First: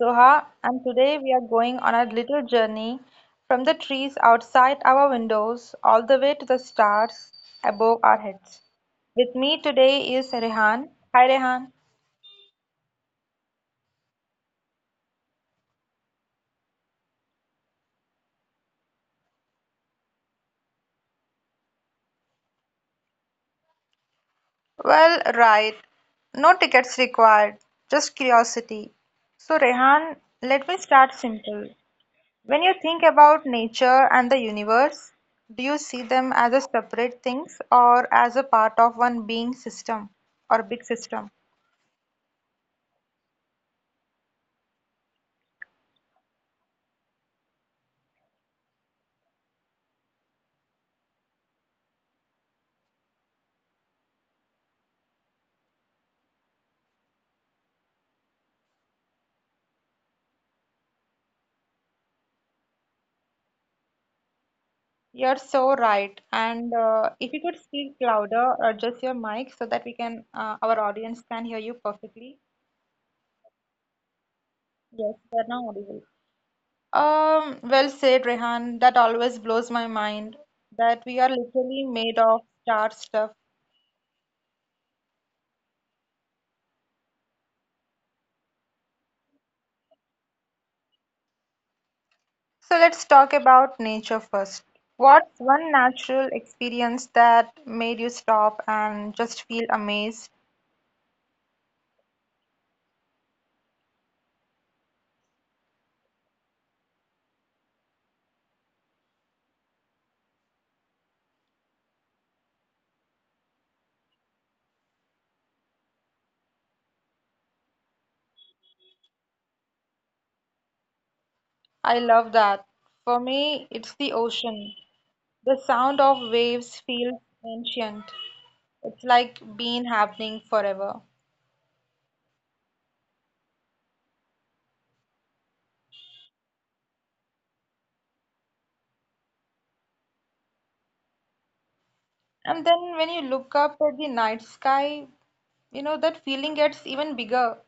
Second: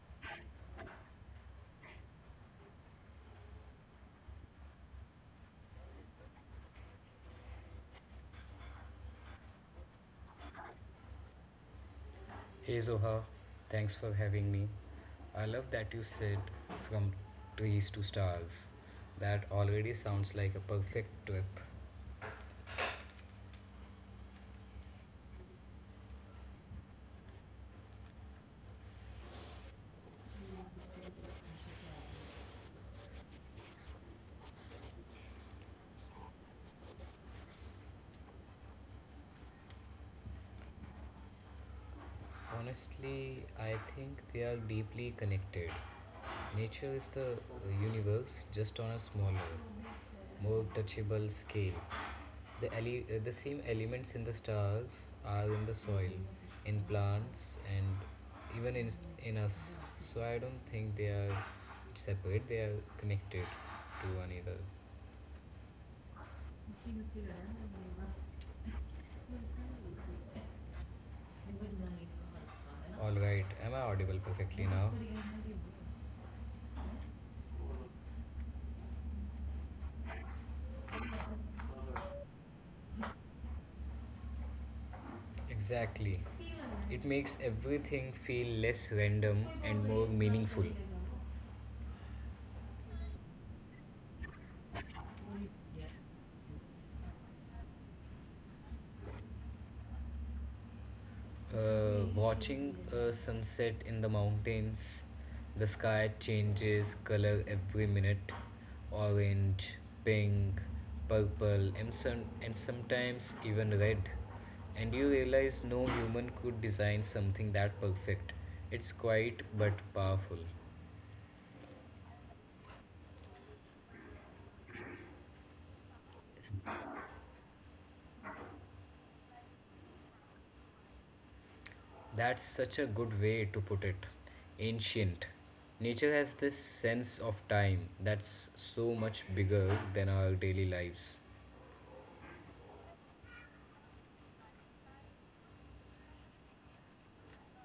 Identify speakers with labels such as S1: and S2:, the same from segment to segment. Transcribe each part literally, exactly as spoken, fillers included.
S1: Zoha, and today we are going on a little journey from the trees outside our windows all the way to the stars above our heads. With me today is Rehan. Hi, Rehan.
S2: Hey Zoha, thanks for having me. I love that you said from trees to stars. That already sounds like a perfect trip.
S1: Well, right. No tickets required, just curiosity. So, Rehan, let me start simple. When you think about nature and the universe, do you see them as a separate things or as a part of one being system or big system?
S2: Honestly, I think they are deeply connected. Nature is the uh, universe just on a smaller, more touchable scale. The, ele- uh, the same elements in the stars are in the soil, in plants, and even in, in us. So I don't think they are separate, they are connected to one another.
S1: You're so right. And uh, if you could speak louder, or adjust your mic so that we can uh, our audience can hear you perfectly.
S2: Alright, am I audible perfectly now?
S1: Yes, they're now audible. Um, well said, Rehan. That always blows my mind that we are literally made of star stuff.
S2: Exactly. It makes everything feel less random and more meaningful.
S1: So let's talk about nature first. What's one natural experience that made you stop and just feel amazed?
S2: Uh, watching a sunset in the mountains, the sky changes color every minute, orange, pink, purple, and, some, and sometimes even red. And you realize no human could design something that perfect. It's quiet but powerful.
S1: I love that. For me, it's the ocean. The sound of waves feels ancient. It's like been happening forever.
S2: That's such a good way to put it. Ancient. Nature has this sense of time that's so much bigger than our daily lives.
S1: And then when you look up at the night sky, you know, that feeling gets even bigger.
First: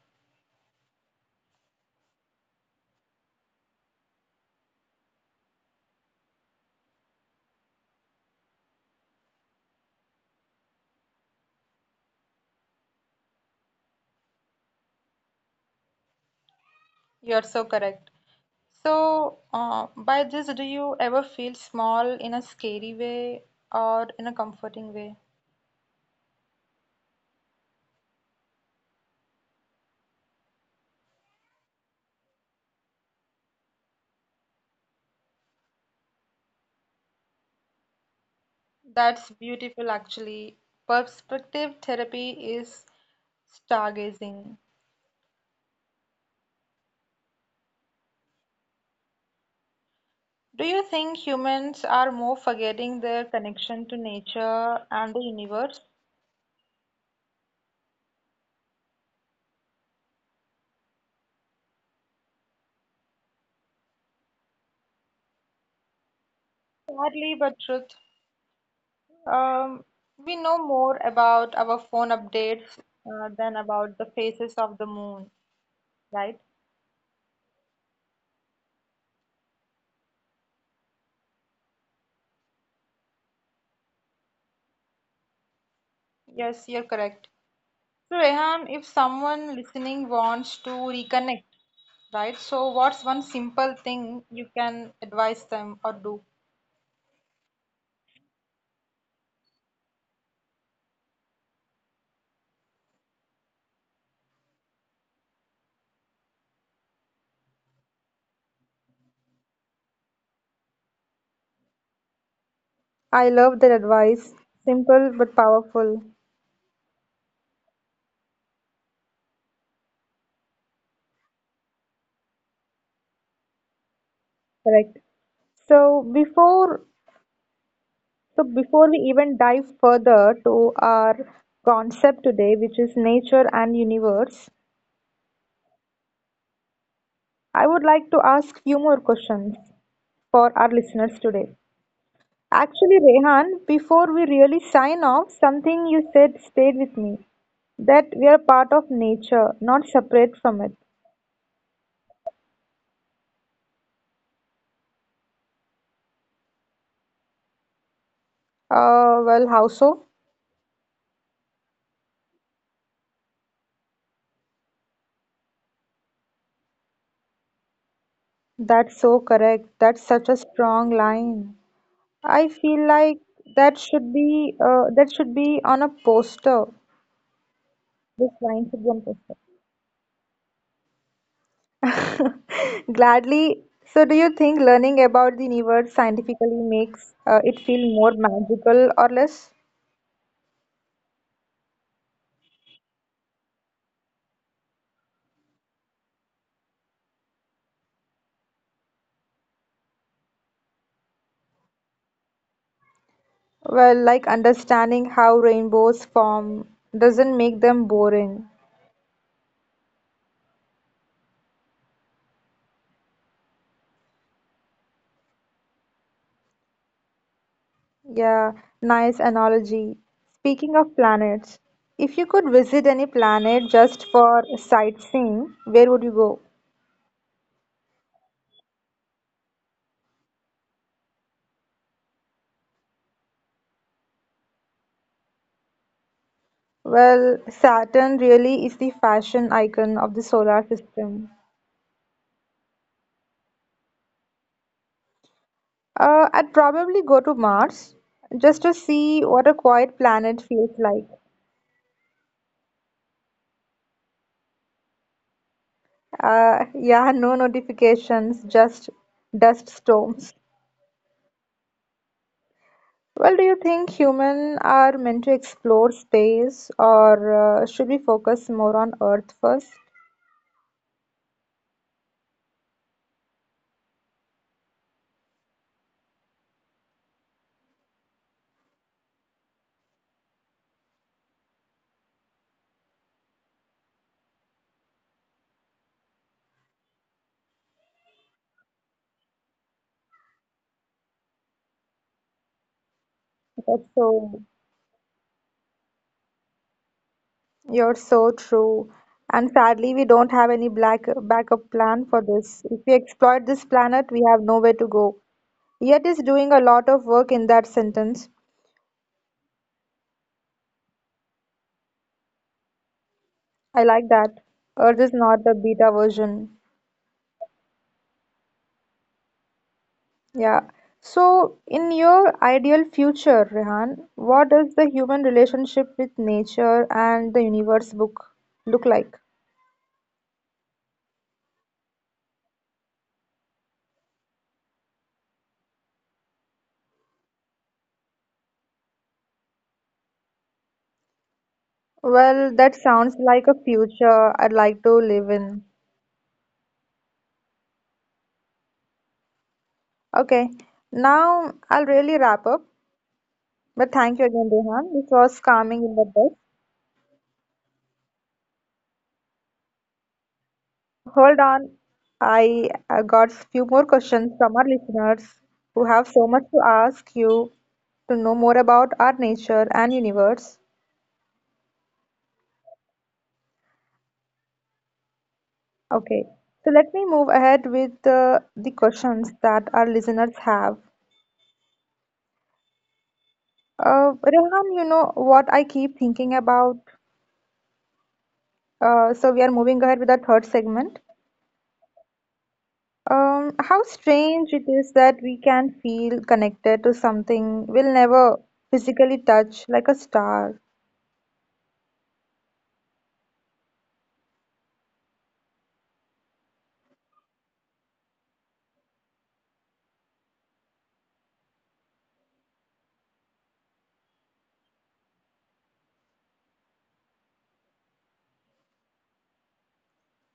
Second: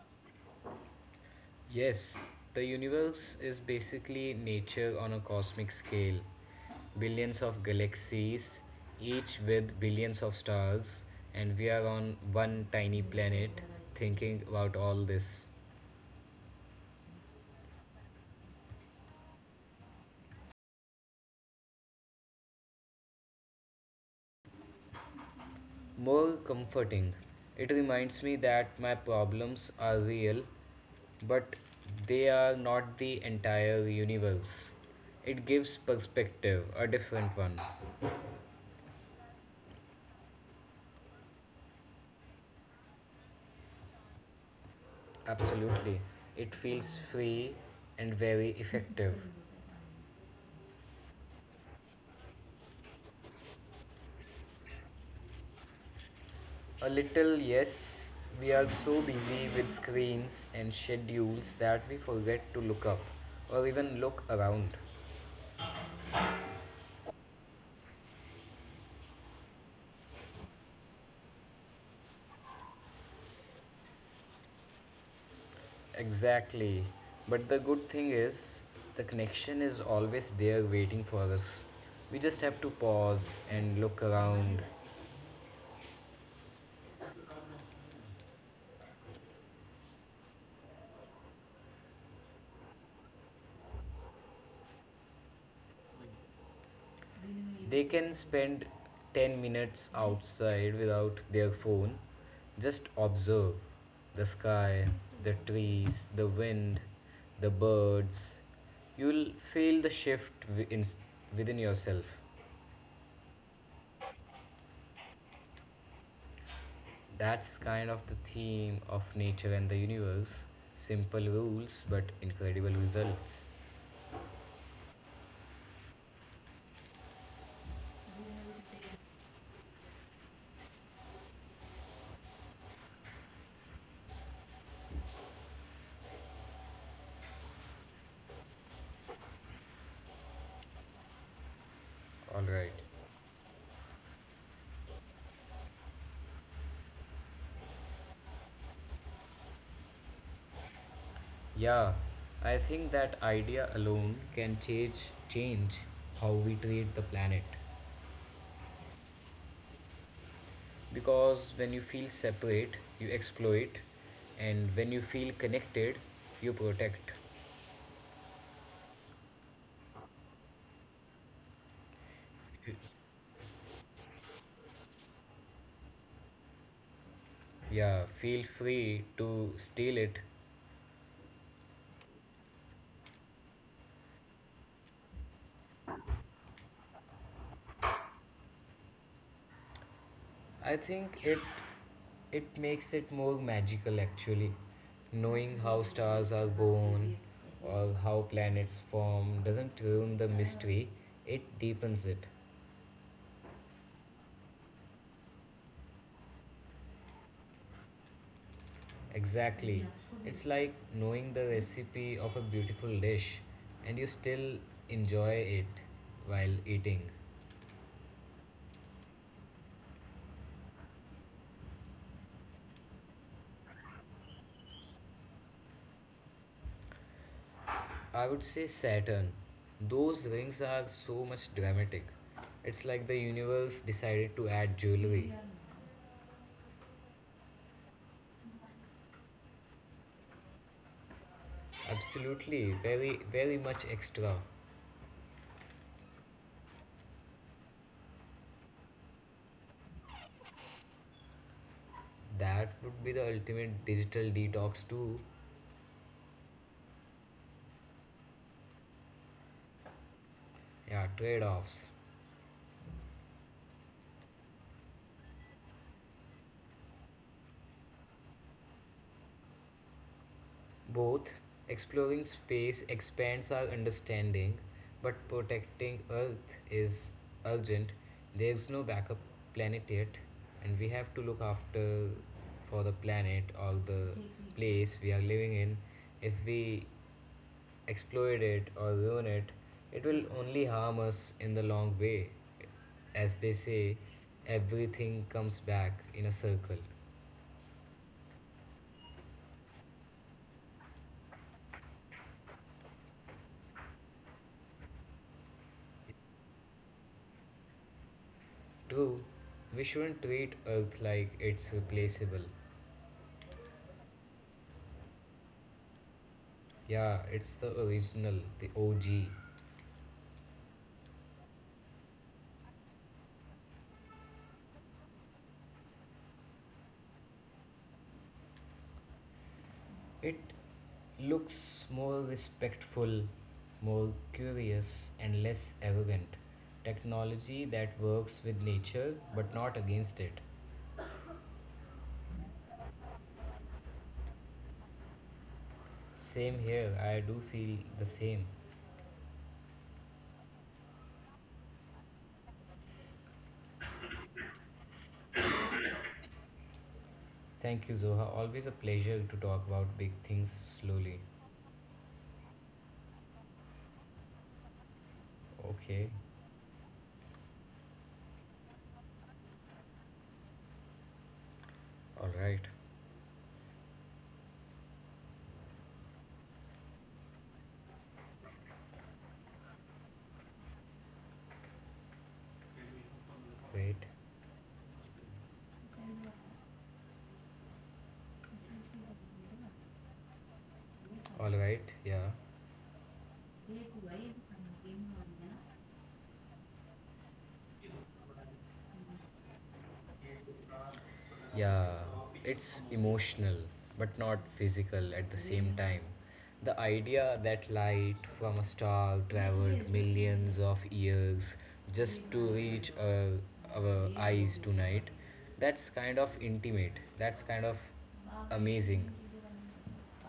S2: Yes, the universe is basically nature on a cosmic scale. Billions of galaxies, each with billions of stars, and we are on one tiny planet thinking about all this.
S1: You're so correct. So, uh, by this, do you ever feel small in a scary way or in a comforting way?
S2: More comforting, it reminds me that my problems are real, but they are not the entire universe. It gives perspective, a different one.
S1: That's beautiful, actually. Perspective therapy is stargazing.
S2: Absolutely. It feels free and very effective.
S1: Do you think humans are more forgetting their connection to nature and the universe?
S2: A little, yes, we are so busy with screens and schedules that we forget to look up or even look around.
S1: Sadly, but truth. Um, we know more about our phone updates uh, than about the phases of the moon, right?
S2: Exactly. But the good thing is, the connection is always there waiting for us. We just have to pause and look around.
S1: Yes, you're correct. So, Rehan, if someone listening wants to reconnect, right? So, what's one simple thing you can advise them or do?
S2: They can spend ten minutes outside without their phone. Just observe the sky, the trees, the wind, the birds. You'll feel the shift wi- in, within yourself.
S1: I love that advice. Simple but powerful.
S2: That's kind of the theme of nature and the universe. Simple rules, but incredible results.
S1: Correct. So before so before we even dive further to our concept today, which is nature and universe, I would like to ask few more questions for our listeners today.
S2: All right.
S1: Actually, Rehan, before we really sign off, something you said stayed with me that we are part of nature, not separate from it.
S2: Yeah, I think that idea alone can change change how we treat the planet.
S1: Uh, well, how so?
S2: Because when you feel separate you exploit, and when you feel connected you protect.
S1: That's so correct. That's such a strong line. I feel like that should be uh, that should be on a poster.
S2: Yeah,
S1: This
S2: feel
S1: line should be on
S2: free to steal it.
S1: poster. Gladly. So, do you think learning about the universe scientifically makes uh, it feel more magical or less?
S2: I think it it makes it more magical, actually. Knowing how stars are born or how planets form doesn't ruin the mystery, it deepens it.
S1: Well, like understanding how rainbows form doesn't make them boring.
S2: Exactly. It's like knowing the recipe of a beautiful dish and you still enjoy it while eating.
S1: Yeah, nice analogy. Speaking of planets, if you could visit any planet just for sightseeing, where would you go?
S2: I would say Saturn. Those rings are so much dramatic. It's like the universe decided to add jewelry.
S1: Well, Saturn really is the fashion icon of the solar system.
S2: Absolutely, very, very much extra.
S1: Uh, I'd probably go to Mars just to see what a quiet planet feels like.
S2: That would be the ultimate digital detox, too.
S1: Uh, yeah, no notifications, just dust storms.
S2: Yeah, trade offs.
S1: Well, do you think humans are meant to explore space or uh, should we focus more on Earth first?
S2: Both exploring space expands our understanding, but protecting Earth is urgent. There's no backup planet yet, and we have to look after for the planet or the place we are living in. If we exploit it or ruin it, it will only harm us in the long way. As they
S1: That's
S2: say,
S1: so—
S2: everything comes back in a circle.
S1: You're so true. And sadly, we don't have any black backup plan for this. If we exploit this planet, we have nowhere to go. Yet is doing a lot of work in that sentence.
S2: True, we shouldn't treat Earth like it's replaceable.
S1: I like that. Earth is not the beta version.
S2: Yeah, it's the original, the O G.
S1: Yeah. So, in your ideal future, Rehan, what does the human relationship with nature and the universe book look like?
S2: It looks more respectful, more curious, and less arrogant. Technology that works with nature but not against it.
S1: Well, that sounds like a future I'd like to live in.
S2: Same here, I do feel the same.
S1: Okay, now I'll really wrap up. But thank you again, Rehan. This was calming in the best.
S2: Thank you, Zoha. Always a pleasure to talk about big things slowly.
S1: Hold on, I uh, got few more questions from our listeners who have
S2: Okay,
S1: so much to ask you to know more about our nature and universe.
S2: alright,
S1: Okay, so let me move ahead with uh, the questions that our listeners have. Uh,
S2: great.
S1: Rehan, you know what I keep thinking about. Uh, so we are moving ahead with our third segment.
S2: Alright, yeah.
S1: Um, how strange it is that we can feel connected to something we'll never physically touch, like a star.
S2: Yeah, it's emotional but not physical at the same time. The idea that light from a star traveled millions of years just to reach our, our eyes tonight, that's kind of intimate, that's kind of amazing.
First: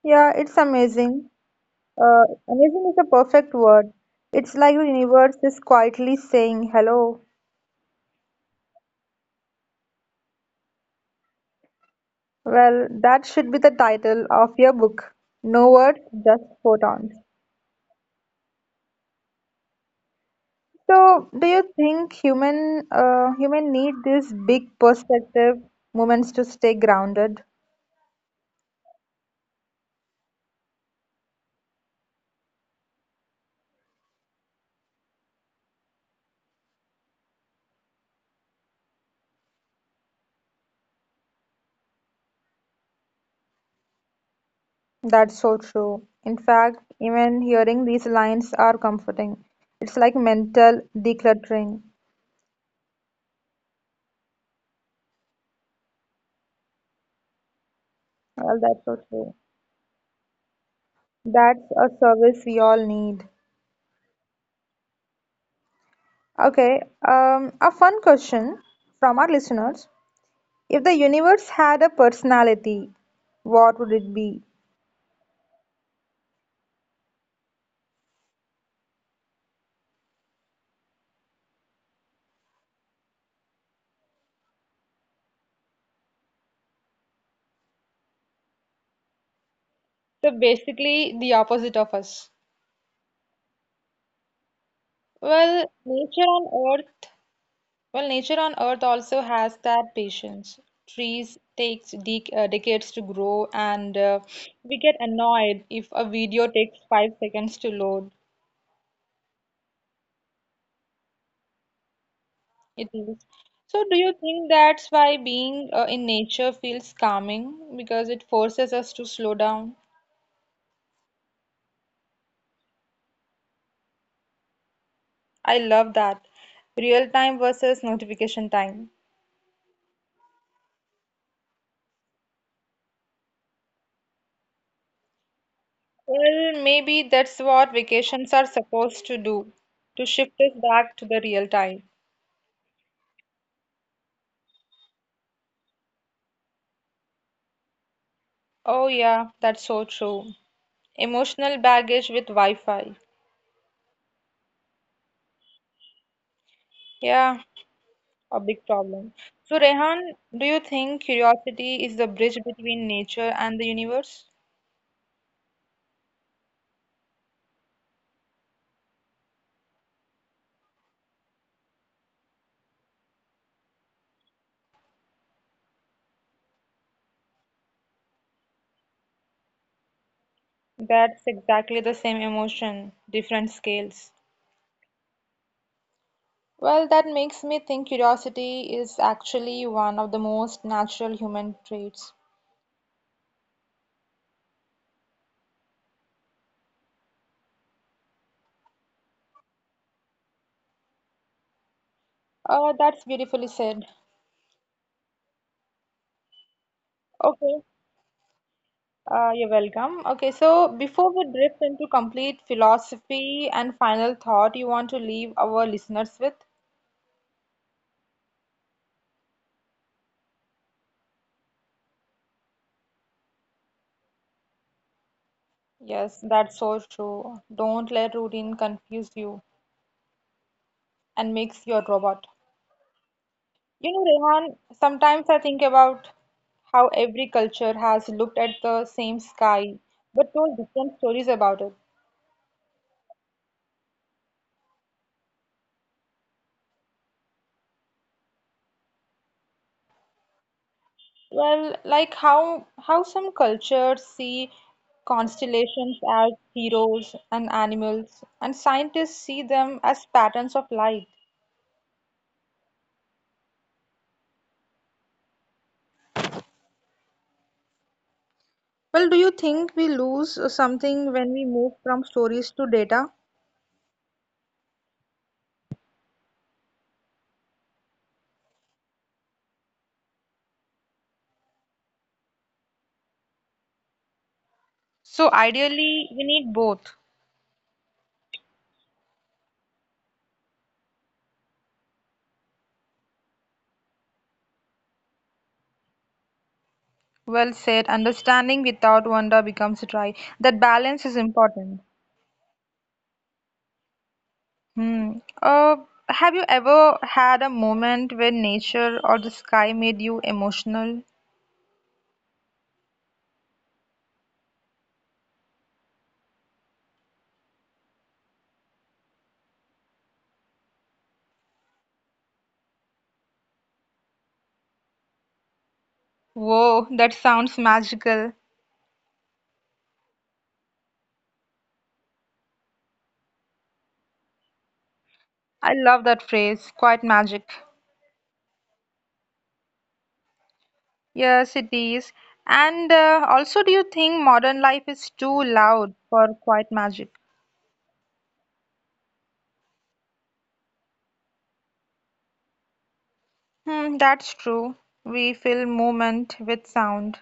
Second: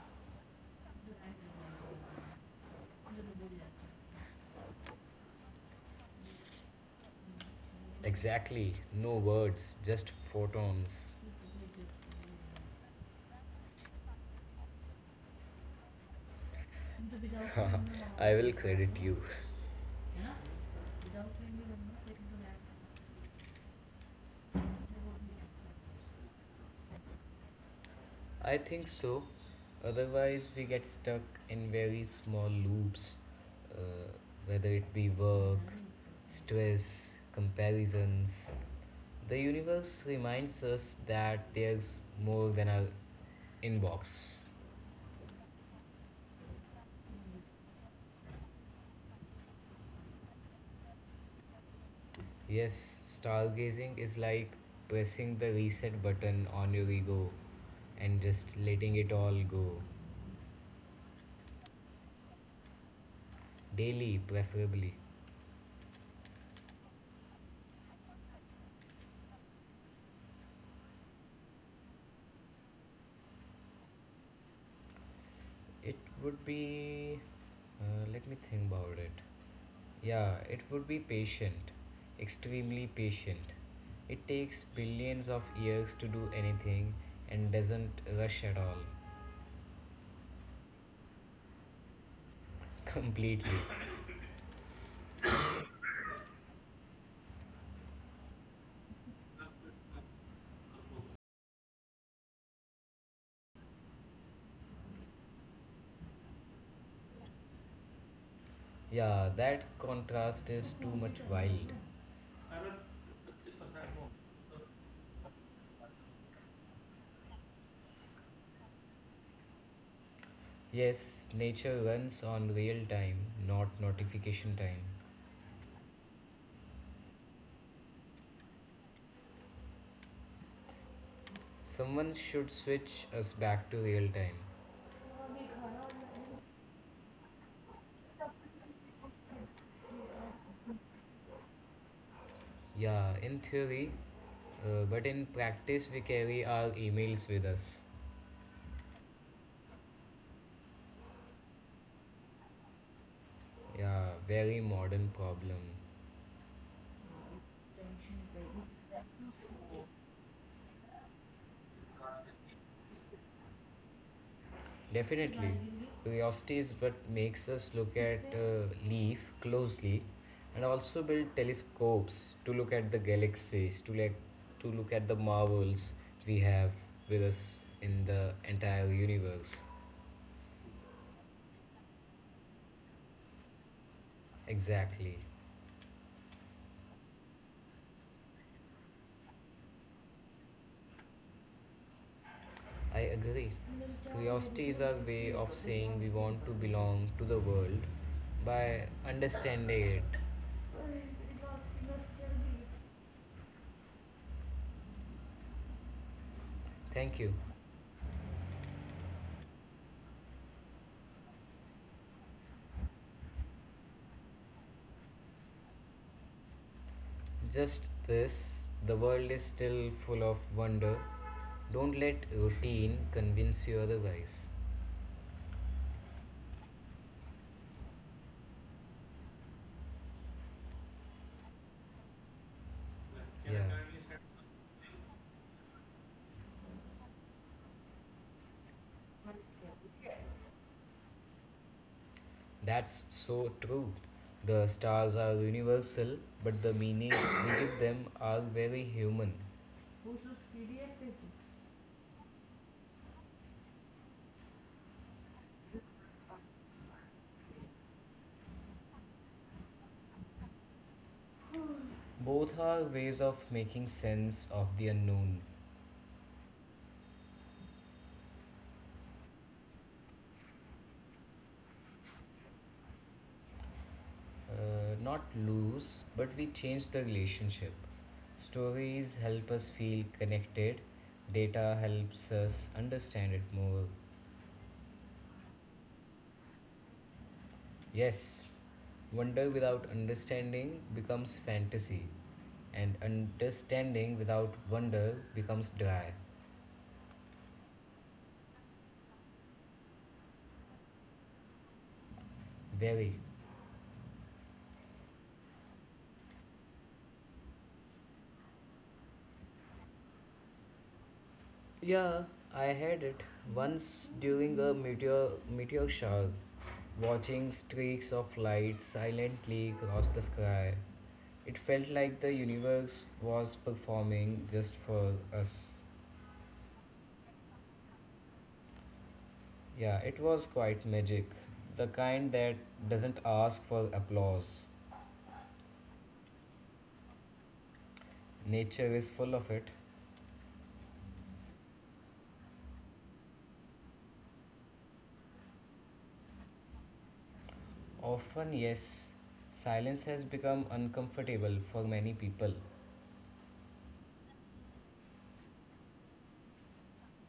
S1: Yeah, it's amazing. Uh, amazing is a perfect word. It's like the universe is quietly saying hello.
S2: Exactly, no words, just photons.
S1: Well, that should be the title of your book. No words, just photons.
S2: I will credit you.
S1: So, do you think human
S2: No,
S1: uh, human need these big perspective moments to stay grounded?
S2: I think so. Otherwise, we get stuck in very small loops, uh, whether it be work, stress, comparisons. The universe reminds us that there's more than our inbox.
S1: That's so true. In fact, even hearing these lines are comforting. It's like mental decluttering.
S2: Yes, stargazing is like pressing the reset button on your ego and just
S1: Well, that's so
S2: letting it
S1: true.
S2: all go.
S1: That's a service we all need.
S2: Daily, preferably.
S1: Okay, um, a fun question from our listeners. If the universe had a personality, what would it be?
S2: It would be. Uh, let me think about it. Yeah, it would be patient, extremely patient. It takes billions of years to do anything and doesn't rush at all.
S1: So basically, the opposite of us.
S2: Completely.
S1: Well, nature on Earth Well, nature on Earth also has that patience. Trees takes dec uh, decades to grow, and uh, we get annoyed if a video takes five seconds to load.
S2: Yeah, that contrast is too much wild.
S1: It is. So, do you think that's why being uh, in nature feels calming? Because it forces us to slow down.
S2: Yes, nature runs on real time, not notification time.
S1: I love that. Real time versus notification time.
S2: Someone should switch us back to real time.
S1: Well, maybe that's what vacations are supposed to do, to shift us back to the real time.
S2: Yeah, in theory, uh, but in practice, we carry our emails with us.
S1: Oh, yeah, that's so true. Emotional baggage with Wi-Fi.
S2: Yeah, very modern problem.
S1: Yeah, a big problem. So, Rehan, do you think curiosity is the bridge between nature and the universe?
S2: Definitely, curiosity is what makes us look at uh, leaf closely, and also build telescopes to look at the galaxies, to, like, to look at the marvels we have with us in the entire universe.
S1: That's exactly the same emotion, different scales.
S2: Exactly.
S1: Well, that makes me think curiosity is actually one of the most natural human traits.
S2: I agree. Curiosity is our way of saying we want to belong to the world by understanding it.
S1: Uh, that's beautifully said.
S2: Thank you.
S1: Okay, uh, you're welcome. Okay, so before we drift into complete philosophy and final thought, you want to leave our listeners with?
S2: Just this, the world is still full of wonder. Don't let routine convince you otherwise.
S1: Yes, that's so true. Don't let routine confuse you and makes you a robot.
S2: Yeah.
S1: You know, Rehan, sometimes I think about how every culture has looked at the same sky but told different stories about it.
S2: That's so true. The stars are universal, but the meanings we give them are very human.
S1: Well, like how how some cultures see constellations as heroes and animals, and scientists see them as patterns of light.
S2: Both are ways of making sense of the unknown.
S1: Well, do you think we lose something when we move from stories to data?
S2: Uh, not lose, but we change the relationship. Stories help us feel connected, data helps us understand it more.
S1: So ideally, we need both.
S2: Yes, wonder without understanding becomes fantasy, and understanding without wonder becomes dry.
S1: Well said. Understanding without wonder becomes dry. That balance is important.
S2: Very.
S1: Hmm. Uh, have you ever had a moment when nature or the sky made you emotional?
S2: Yeah, I had it once during a meteor meteor shower. Watching streaks of light silently cross the sky. It felt like the universe was performing just for us.
S1: Whoa, that sounds magical.
S2: Yeah, it was quite magic. The kind that doesn't ask for applause.
S1: I love that phrase. Quite magic.
S2: Nature is full of it.
S1: Yes, it is. And uh, also, do you think modern life is too loud for quiet magic?
S2: Often, yes, silence has become uncomfortable for many people.
S1: Hmm, that's true. We fill movement with sound.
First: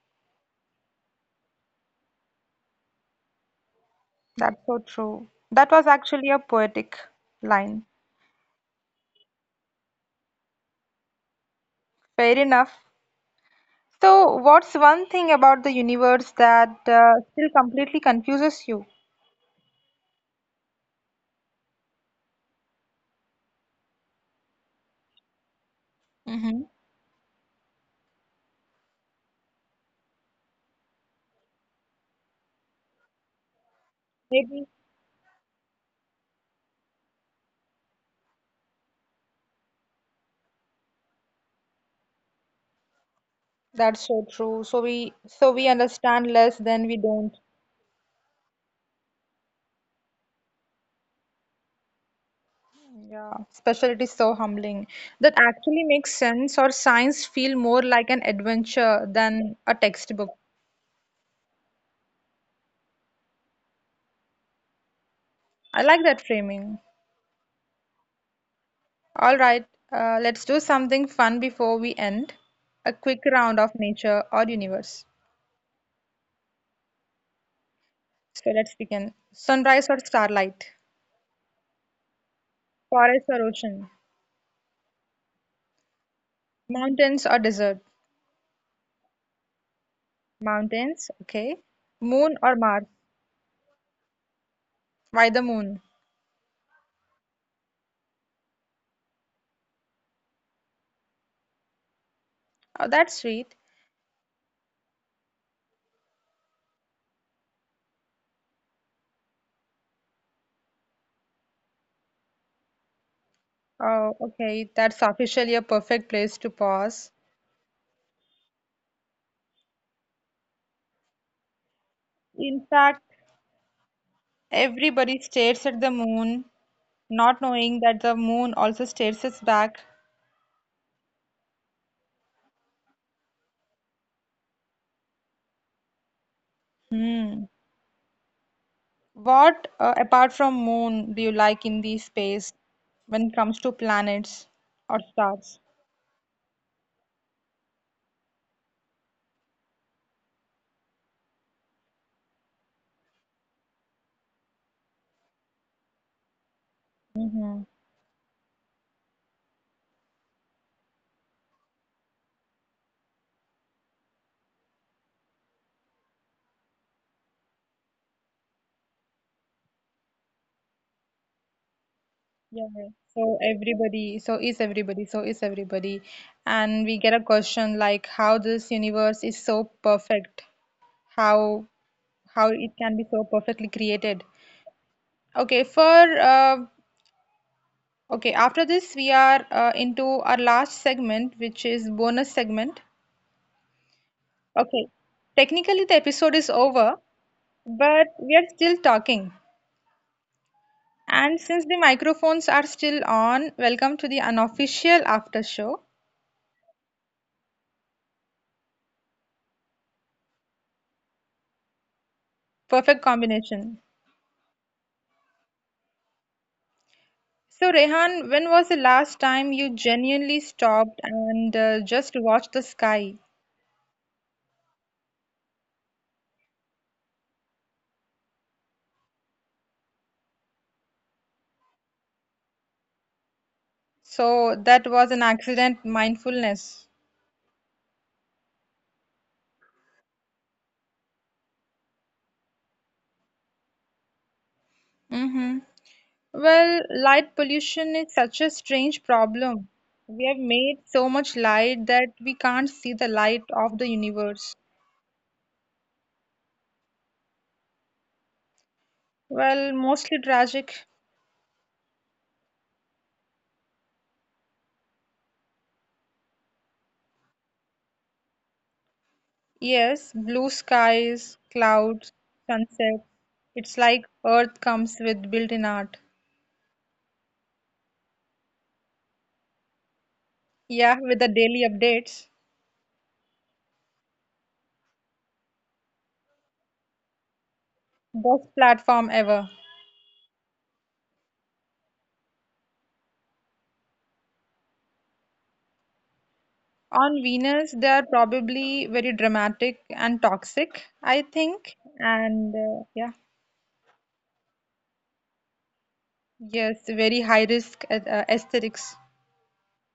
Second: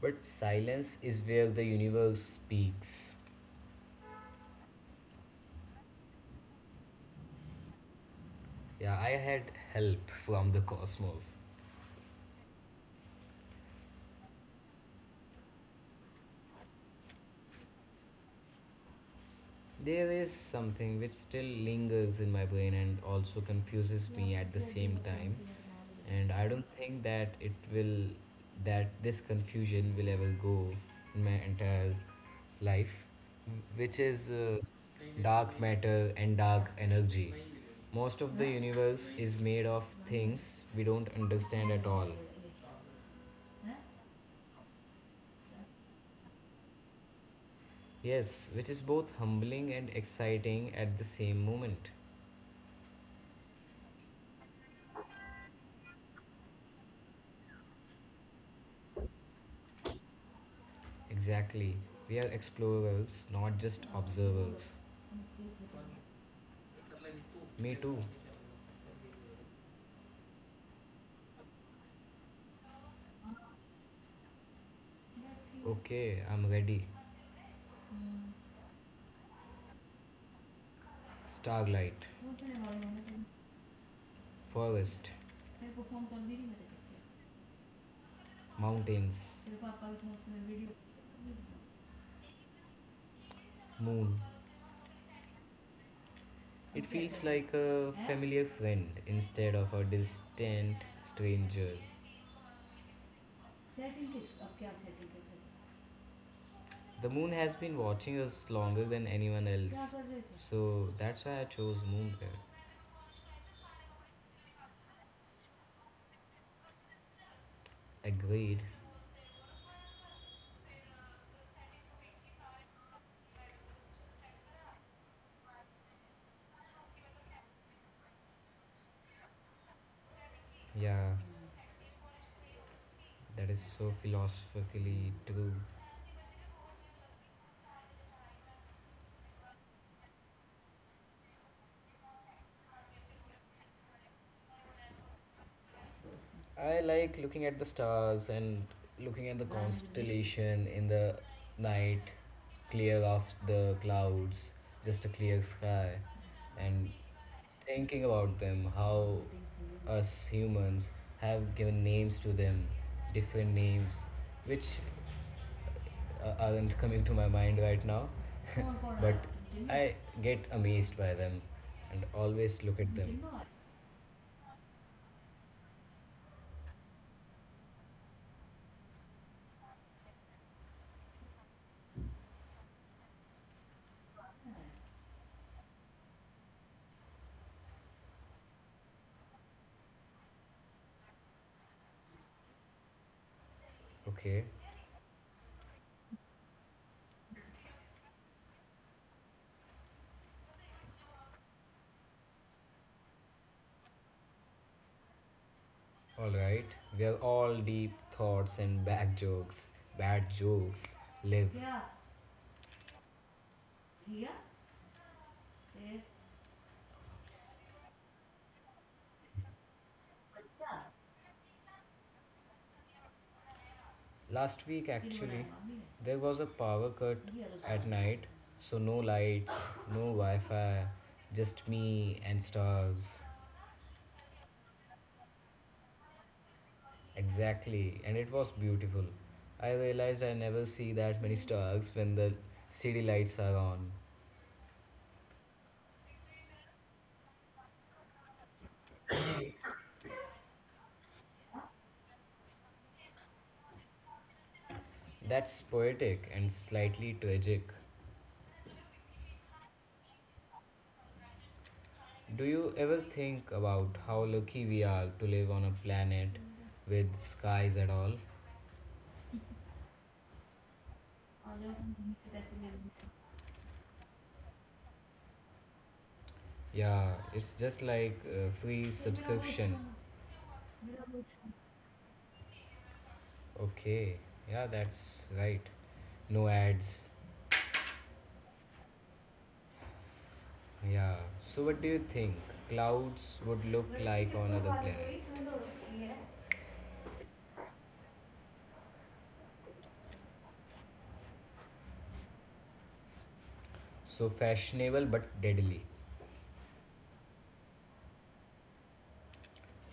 S2: But silence is where the universe speaks.
S1: That's so true. That was actually a poetic line.
S2: Yeah, I had help from the cosmos.
S1: Fair enough. So, what's one thing about the universe that uh, still completely confuses you?
S2: There is something which still lingers in my brain and also confuses me at the same time. And I
S1: Mm-hmm.
S2: don't think that it will, that this confusion will ever go in my entire life, which is uh,
S1: Maybe
S2: dark matter and dark energy. Most of the universe is made of things we don't understand at all.
S1: that's so true. So we so we understand less than we don't.
S2: Yes, which is both humbling and exciting at the same moment.
S1: Yeah, especially it is so humbling. That actually makes sense, or science feel more like an adventure than a textbook.
S2: Exactly. We are explorers, not just observers.
S1: I like that framing.
S2: Me too.
S1: All right, uh, let's do something fun before we end. A quick round of nature or universe.
S2: Okay, I'm ready.
S1: So let's begin. Sunrise or starlight?
S2: Starlight,
S1: Forest or ocean?
S2: forest,
S1: Mountains or desert?
S2: mountains,
S1: Mountains, okay. Moon or Mars?
S2: moon.
S1: Why the moon?
S2: It feels like a familiar friend instead of a distant stranger.
S1: Oh, that's sweet.
S2: The moon has been watching us longer than anyone else. So that's why I chose moon there.
S1: Oh, okay. That's officially a perfect place to pause.
S2: Agreed.
S1: In fact, everybody stares at the moon, not knowing that the moon also stares us back.
S2: Yeah, that is so philosophically true.
S1: Hmm. What, uh, apart from moon, do you like in the space when it comes to planets or stars?
S2: I like looking at the stars and looking at the constellation in the night, clear of the clouds, just a clear sky, and
S1: Mm-hmm.
S2: thinking about them, how us humans have given names to them, different names, which uh, aren't coming to my mind right now, but I get amazed by them and always
S1: Yeah.
S2: look at them.
S1: So everybody, so is everybody, so is everybody. And we get a question like how this universe is so perfect, how how it can be so perfectly created. Okay, for uh, okay, after this we are uh, into our last segment, which is bonus segment.
S2: Okay,
S1: Okay, technically the episode is over, but we are still talking. And since the microphones are still on, welcome to the unofficial after show.
S2: alright. We are all deep thoughts and bad jokes. Bad jokes live.
S1: Perfect combination. So, Rehan, when was the last time you genuinely stopped and uh, just watched the sky?
S2: Last week, actually, there was a power cut at night, so no lights, no Wi Fi, just me and stars.
S1: So, that was an accident mindfulness.
S2: Exactly, and it was beautiful. I realized I never see that many stars when the city lights are on.
S1: Mm-hmm. Well, light pollution is such a strange problem. We have made so much light that we can't see the light of the universe.
S2: That's poetic and slightly tragic.
S1: Well, mostly tragic.
S2: Do you ever think about how lucky we are to live on a planet with skies at all?
S1: Yes, blue skies, clouds, sunsets. It's like Earth comes with built-in art.
S2: Yeah, it's just like a free subscription.
S1: Yeah, with the daily updates.
S2: Okay, yeah, that's right. No ads.
S1: Best platform ever.
S2: Yeah. So, what do you think clouds would look like on other planet?
S1: On Venus, they are probably very dramatic and toxic, I think. And uh, yeah,
S2: So fashionable but deadly.
S1: yes, very high risk uh, uh, aesthetics.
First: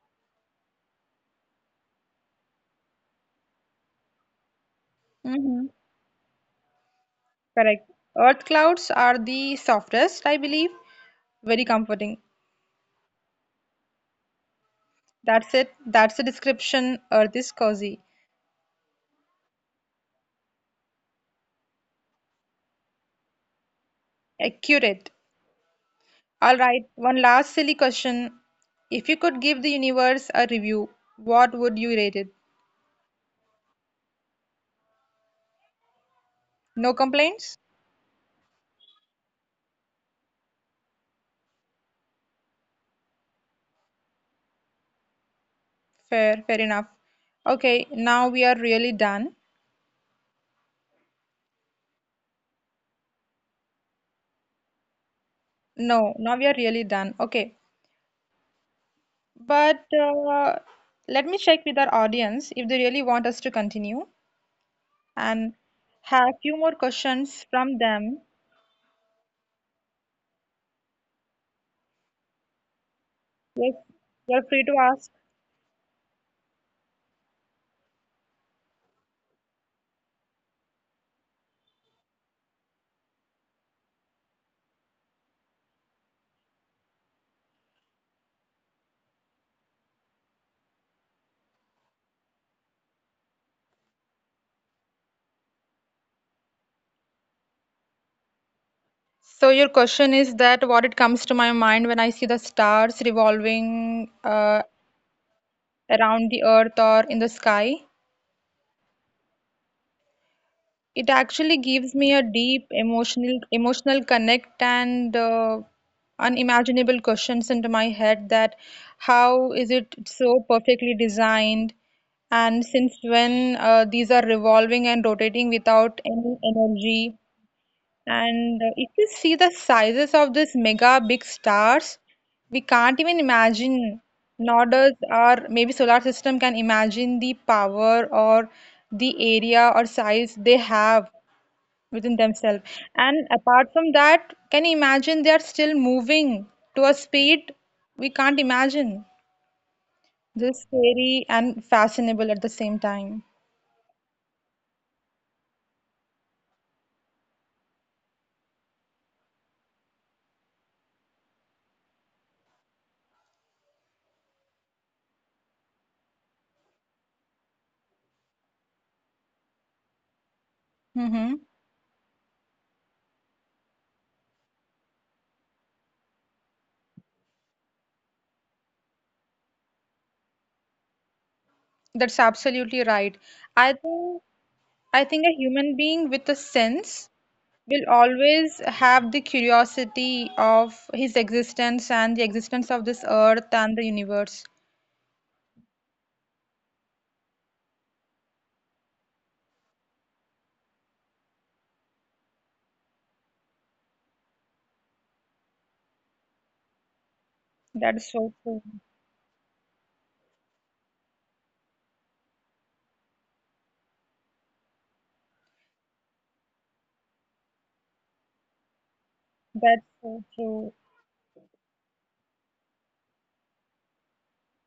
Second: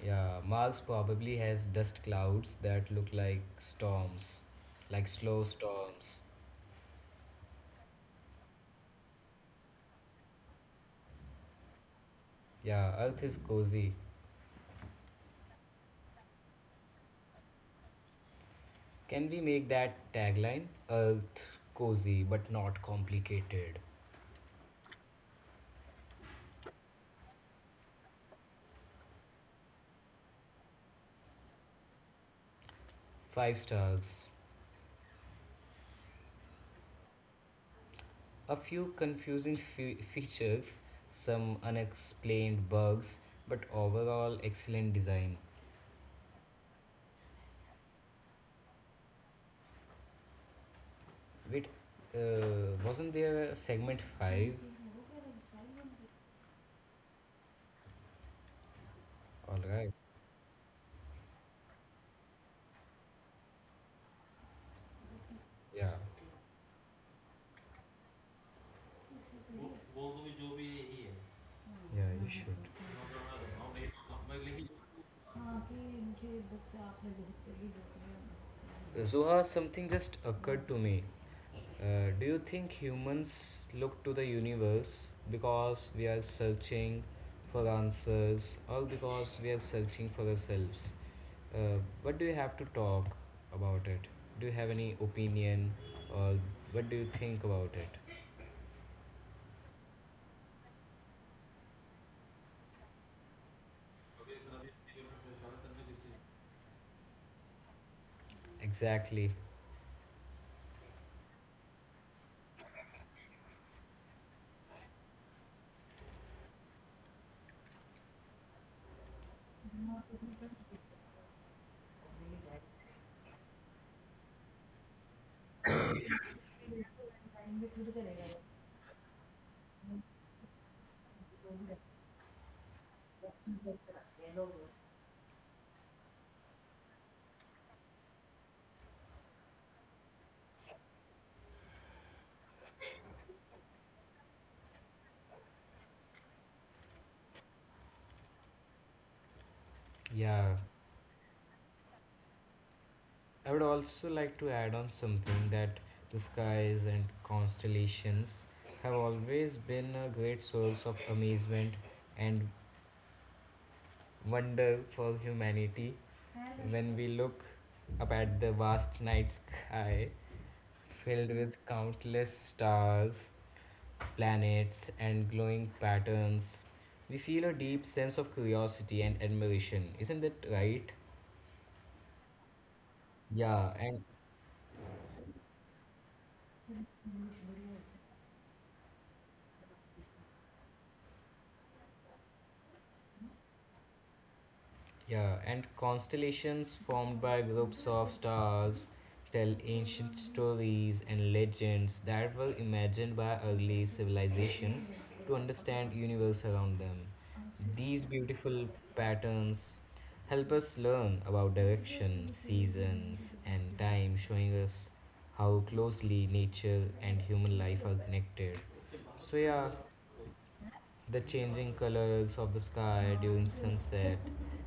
S2: Yeah, Mars probably has dust clouds that look like storms, like slow
S1: Mm-hmm.
S2: storms.
S1: Correct. Earth clouds are the softest, I believe. Very comforting.
S2: Yeah, Earth is cozy.
S1: That's it. That's the description. Earth is cozy.
S2: Can we make that tagline? Earth, cozy but not complicated.
S1: Accurate. All right, one last silly question. If you could give the universe a review, what would you rate it?
S2: Five stars.
S1: No complaints?
S2: A few confusing fe- features, some unexplained bugs, but overall excellent design.
S1: Fair, fair enough. Okay, now we are really done.
S2: Wait, uh, wasn't there a segment five?
S1: No, now we are really done. Okay, but
S2: Alright,
S1: uh, let me check with our audience if they really want us to continue and
S2: yeah,
S1: have a few more questions from them.
S2: वो वो भी जो भी यही है, yeah, you should.
S1: Yes, you're
S2: normal
S1: free
S2: लेकिन.
S1: to ask.
S2: Zoha, something just occurred to me. Uh, do you think humans look to the universe because we are searching for answers or because we are searching for ourselves? Uh, what do you have to talk about it? Do you have any opinion or what do you think about it?
S1: So your question is that what it comes to my mind when I see the stars revolving uh, around the earth or in the sky.
S2: Exactly.
S1: It actually gives me a deep emotional emotional connect and uh, unimaginable questions into my head that how is it so perfectly designed and since when uh, these are revolving and rotating without any energy. And uh, if you see the sizes of these mega big stars, we can't even imagine, nor does our maybe solar system can imagine the power or the area or size they have within themselves. And apart from that, can you imagine they are still moving to a speed we can't imagine?
S2: Yeah,
S1: This scary and fashionable at the same time.
S2: I would also like to add on something, that the skies and constellations have always been a great source of amazement and wonder for humanity. When we look up at the vast night sky filled
S1: Mm-hmm.
S2: with countless stars, planets, and glowing patterns, we feel a deep sense of curiosity and admiration. Isn't that right?
S1: That's absolutely right. I
S2: Yeah, and
S1: think I think a human being with a sense will always have the curiosity of his existence and the existence of this earth and the universe.
S2: yeah, and constellations formed by groups of stars tell ancient stories and legends that were imagined by early civilizations to understand universe around them. These
S1: That's so true.
S2: beautiful patterns help us learn about direction, seasons, and time, showing us how closely nature and human life are connected. So yeah,
S1: That's so true.
S2: the changing colors of the sky during sunset,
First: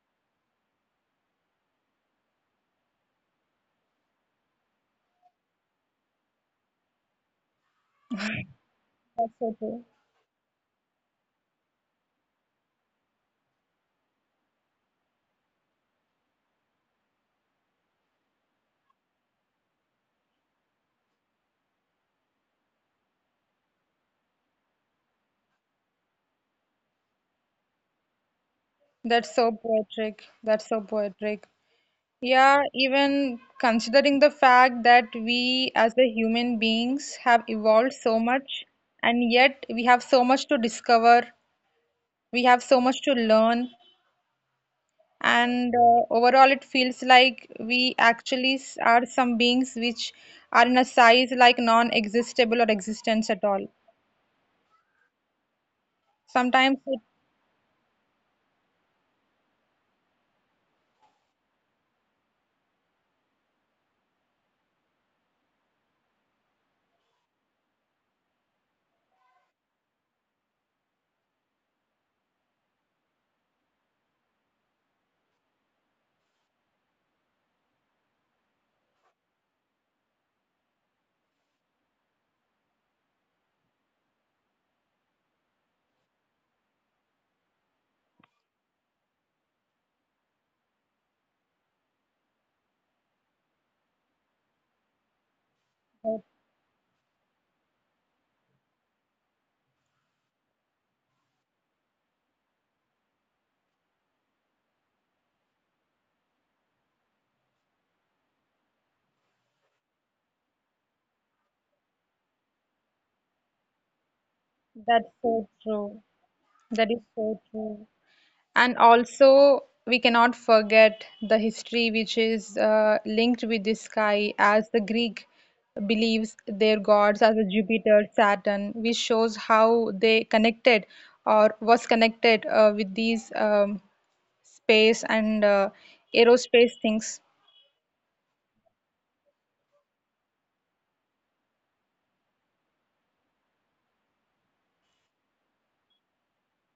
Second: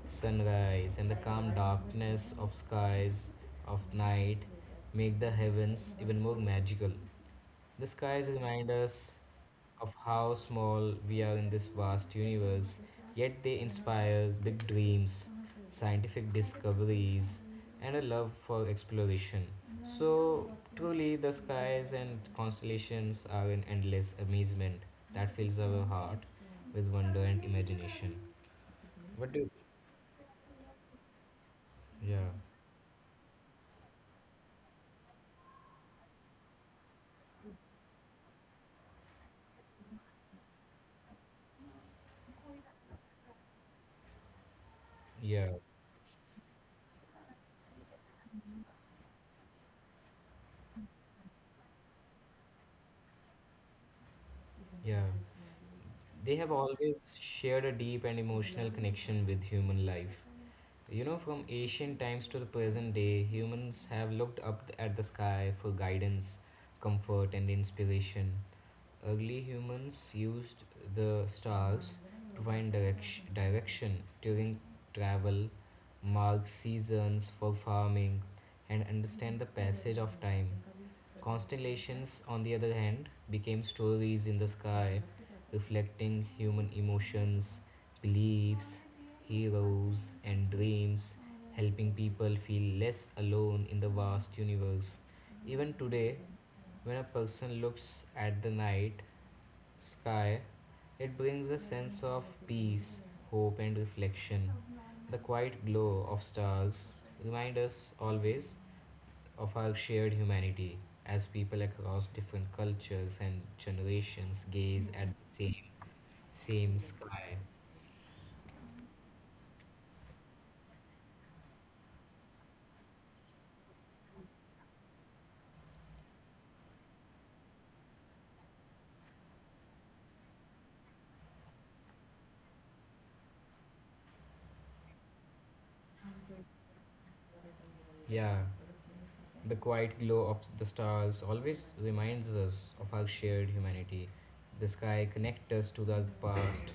S2: sunrise, and the calm darkness of skies of night make the heavens even more magical. The skies remind us
S1: That's so true.
S2: of how small we are in this vast universe, yet they inspire big dreams, scientific discoveries, and a love for exploration. So, truly, the skies and constellations are an endless amazement that fills our heart with wonder and imagination. What
S1: That's
S2: do
S1: so poetic. That's so poetic.
S2: yeah,
S1: Yeah, even considering the fact that we as the human beings have evolved so much, and yet we have so much to discover, we have so much to learn,
S2: yeah,
S1: and uh, overall it feels like we actually s- are some beings which are in a size like non-existable or existence at all
S2: yeah. They have
S1: sometimes it,
S2: always shared a deep and emotional connection with human life. You know, from ancient times to the present day, humans have looked up at the sky for guidance, comfort, and inspiration. Early humans used the stars to find direction, direction during travel, mark seasons for farming, and understand the passage of time. Constellations, on the other hand, became stories in the sky reflecting human emotions, beliefs, heroes, and dreams, helping people feel less alone in the vast universe. Even today,
S1: that-
S2: when a person looks at the night sky, it brings a sense of peace, hope, and reflection. The quiet glow of stars remind us always of our shared humanity as people across different cultures and generations gaze at
S1: that's so
S2: the same
S1: true.
S2: same
S1: That is
S2: sky.
S1: so true. And also we cannot forget the history which is uh, linked with the sky as the Greek believes their gods as a Jupiter Saturn which shows how they connected or was connected uh, with these um, space and uh, aerospace things.
S2: Yeah, the quiet glow of the stars always reminds us of our shared humanity. The sky connects us to the past,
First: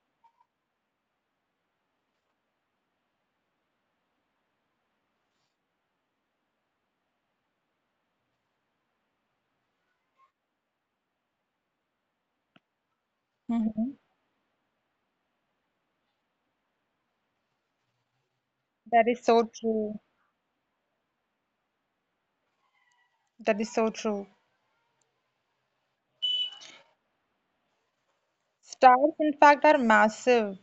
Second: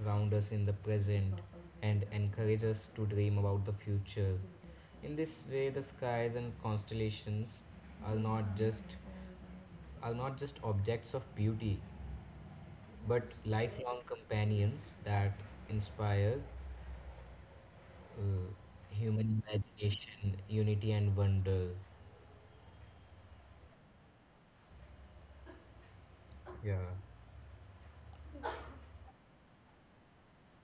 S2: ground us in the present, and encourages us to dream about the future. In this way, the skies and constellations are not just are not just objects of beauty, but
S1: Mhm.
S2: lifelong companions that inspire uh,
S1: That is
S2: human
S1: so true.
S2: imagination, unity, and wonder.
S1: That is so true.
S2: Yeah.
S1: Stars, in fact, are massive,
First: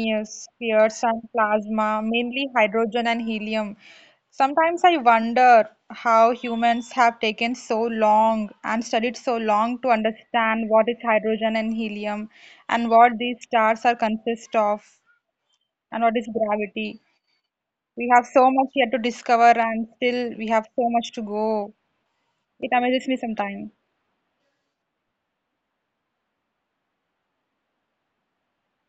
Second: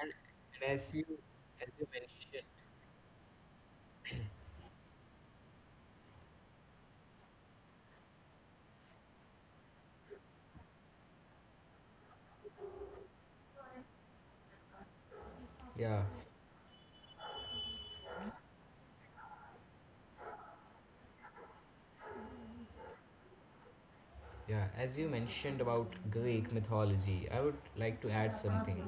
S2: And, and as
S1: spheres
S2: you
S1: and
S2: as you
S1: plasma,
S2: mentioned,
S1: mainly hydrogen and helium. Sometimes I wonder how humans have taken so long and studied so long to understand what is hydrogen and helium and what these stars are consist of
S2: yeah,
S1: and what is gravity. We have so much yet to discover and still we have so much to go. It amazes me sometimes.
S2: yeah, as you mentioned about Greek mythology, I would like to add something.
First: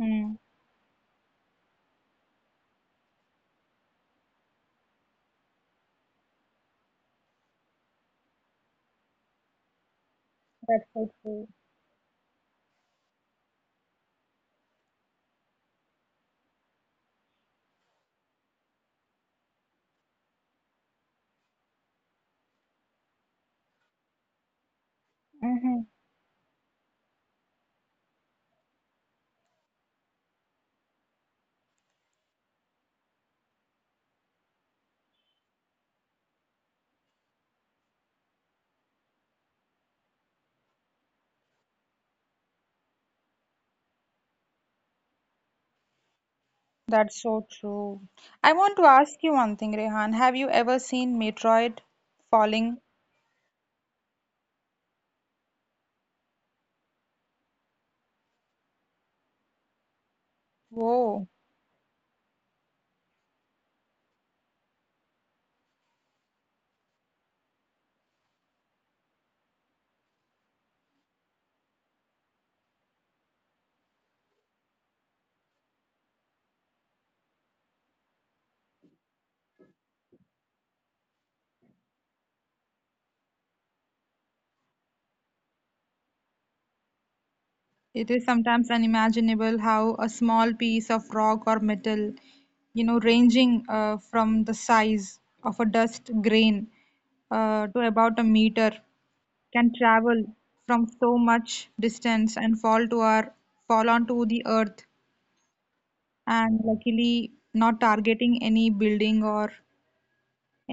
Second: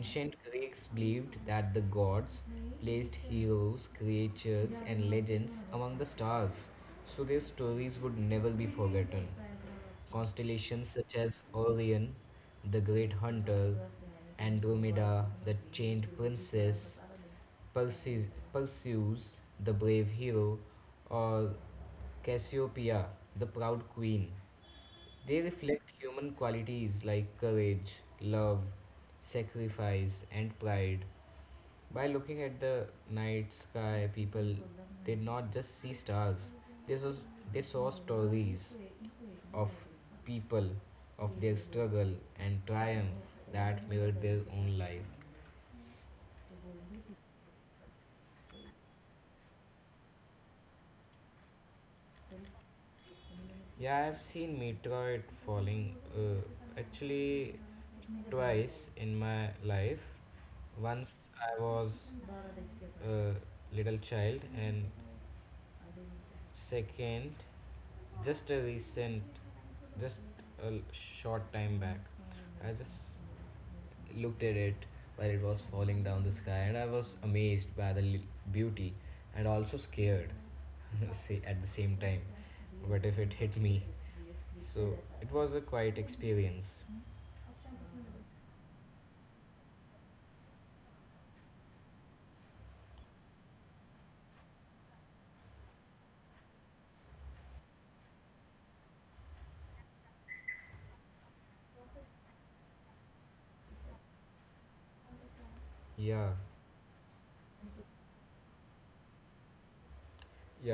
S1: Mm,
S2: Greeks believed that the gods placed heroes, creatures, and legends among the stars, so their stories would never be forgotten.
S1: that's
S2: Constellations
S1: so
S2: such as
S1: true.
S2: Orion, the Great Hunter, Andromeda, the Chained Princess, Perseus, Perseus, the brave hero, or Cassiopeia, the proud queen. They
S1: Hmm.
S2: reflect human qualities like courage, love, sacrifice, and pride. By looking at the night sky, people did not just see stars, they saw, they saw stories of people, of their struggle and triumph that mirrored their own life.
S1: That's so true. I want to ask you one thing, Rehan. Have you ever seen meteorite falling?
S2: Yeah, I've seen meteorite falling uh, actually twice in my life. Once
S1: Whoa.
S2: I was uh, little child, and second, just a recent just a short time back, I just looked at it while it was falling down the sky, and I was amazed by the beauty and also scared, say at the same time, what if it hit me, so it was a quiet experience.
S1: It is sometimes unimaginable how a small piece of rock or metal, you know, ranging uh, from the size of a dust grain uh, to about a meter, can travel from so much distance and fall to our fall onto the earth
S2: Yeah,
S1: and luckily not targeting any building or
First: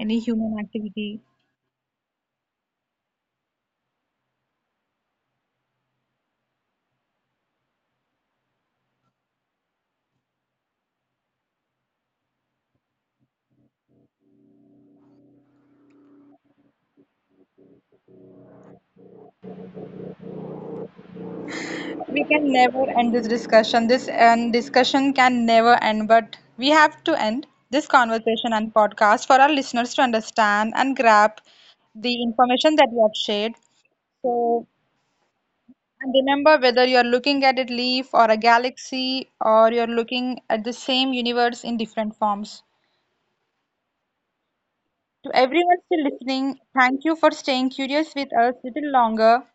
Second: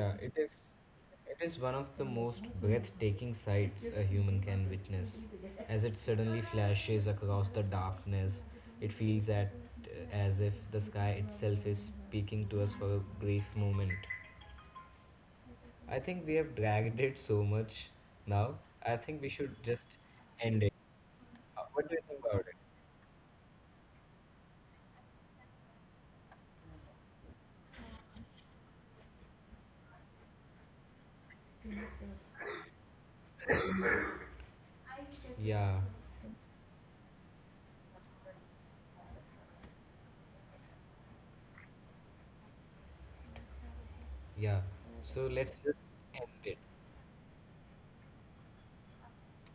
S1: any
S2: it is.
S1: human activity.
S2: It is one of the most breathtaking sights a human can witness. As it suddenly flashes across the darkness, it feels at, as if the sky itself is speaking to us for a brief moment. I think we have dragged it so much now. I think we should just end it. Uh, What do you think
S1: We
S2: about
S1: can
S2: it?
S1: never end this discussion. This and discussion can never end, but we have to end this conversation and podcast for our listeners to understand and grab the information that we have shared. So,
S2: Yeah,
S1: and remember whether you're looking at a leaf or a galaxy or you're looking at the same universe in different forms.
S2: yeah. So
S1: To
S2: let's
S1: everyone
S2: just
S1: still
S2: end it.
S1: listening, thank you for staying curious with us a little longer.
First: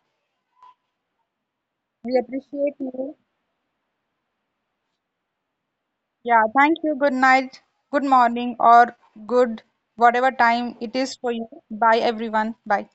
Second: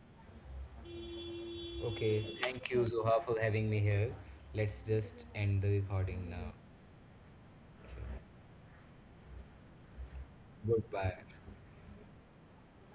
S1: We
S2: Okay, thank
S1: appreciate
S2: you,
S1: you.
S2: Zoha, for having me here. Let's just end the recording
S1: Yeah,
S2: now.
S1: thank you. Good night, good morning, or good whatever time it
S2: Goodbye.
S1: is for you. Bye, everyone. Bye.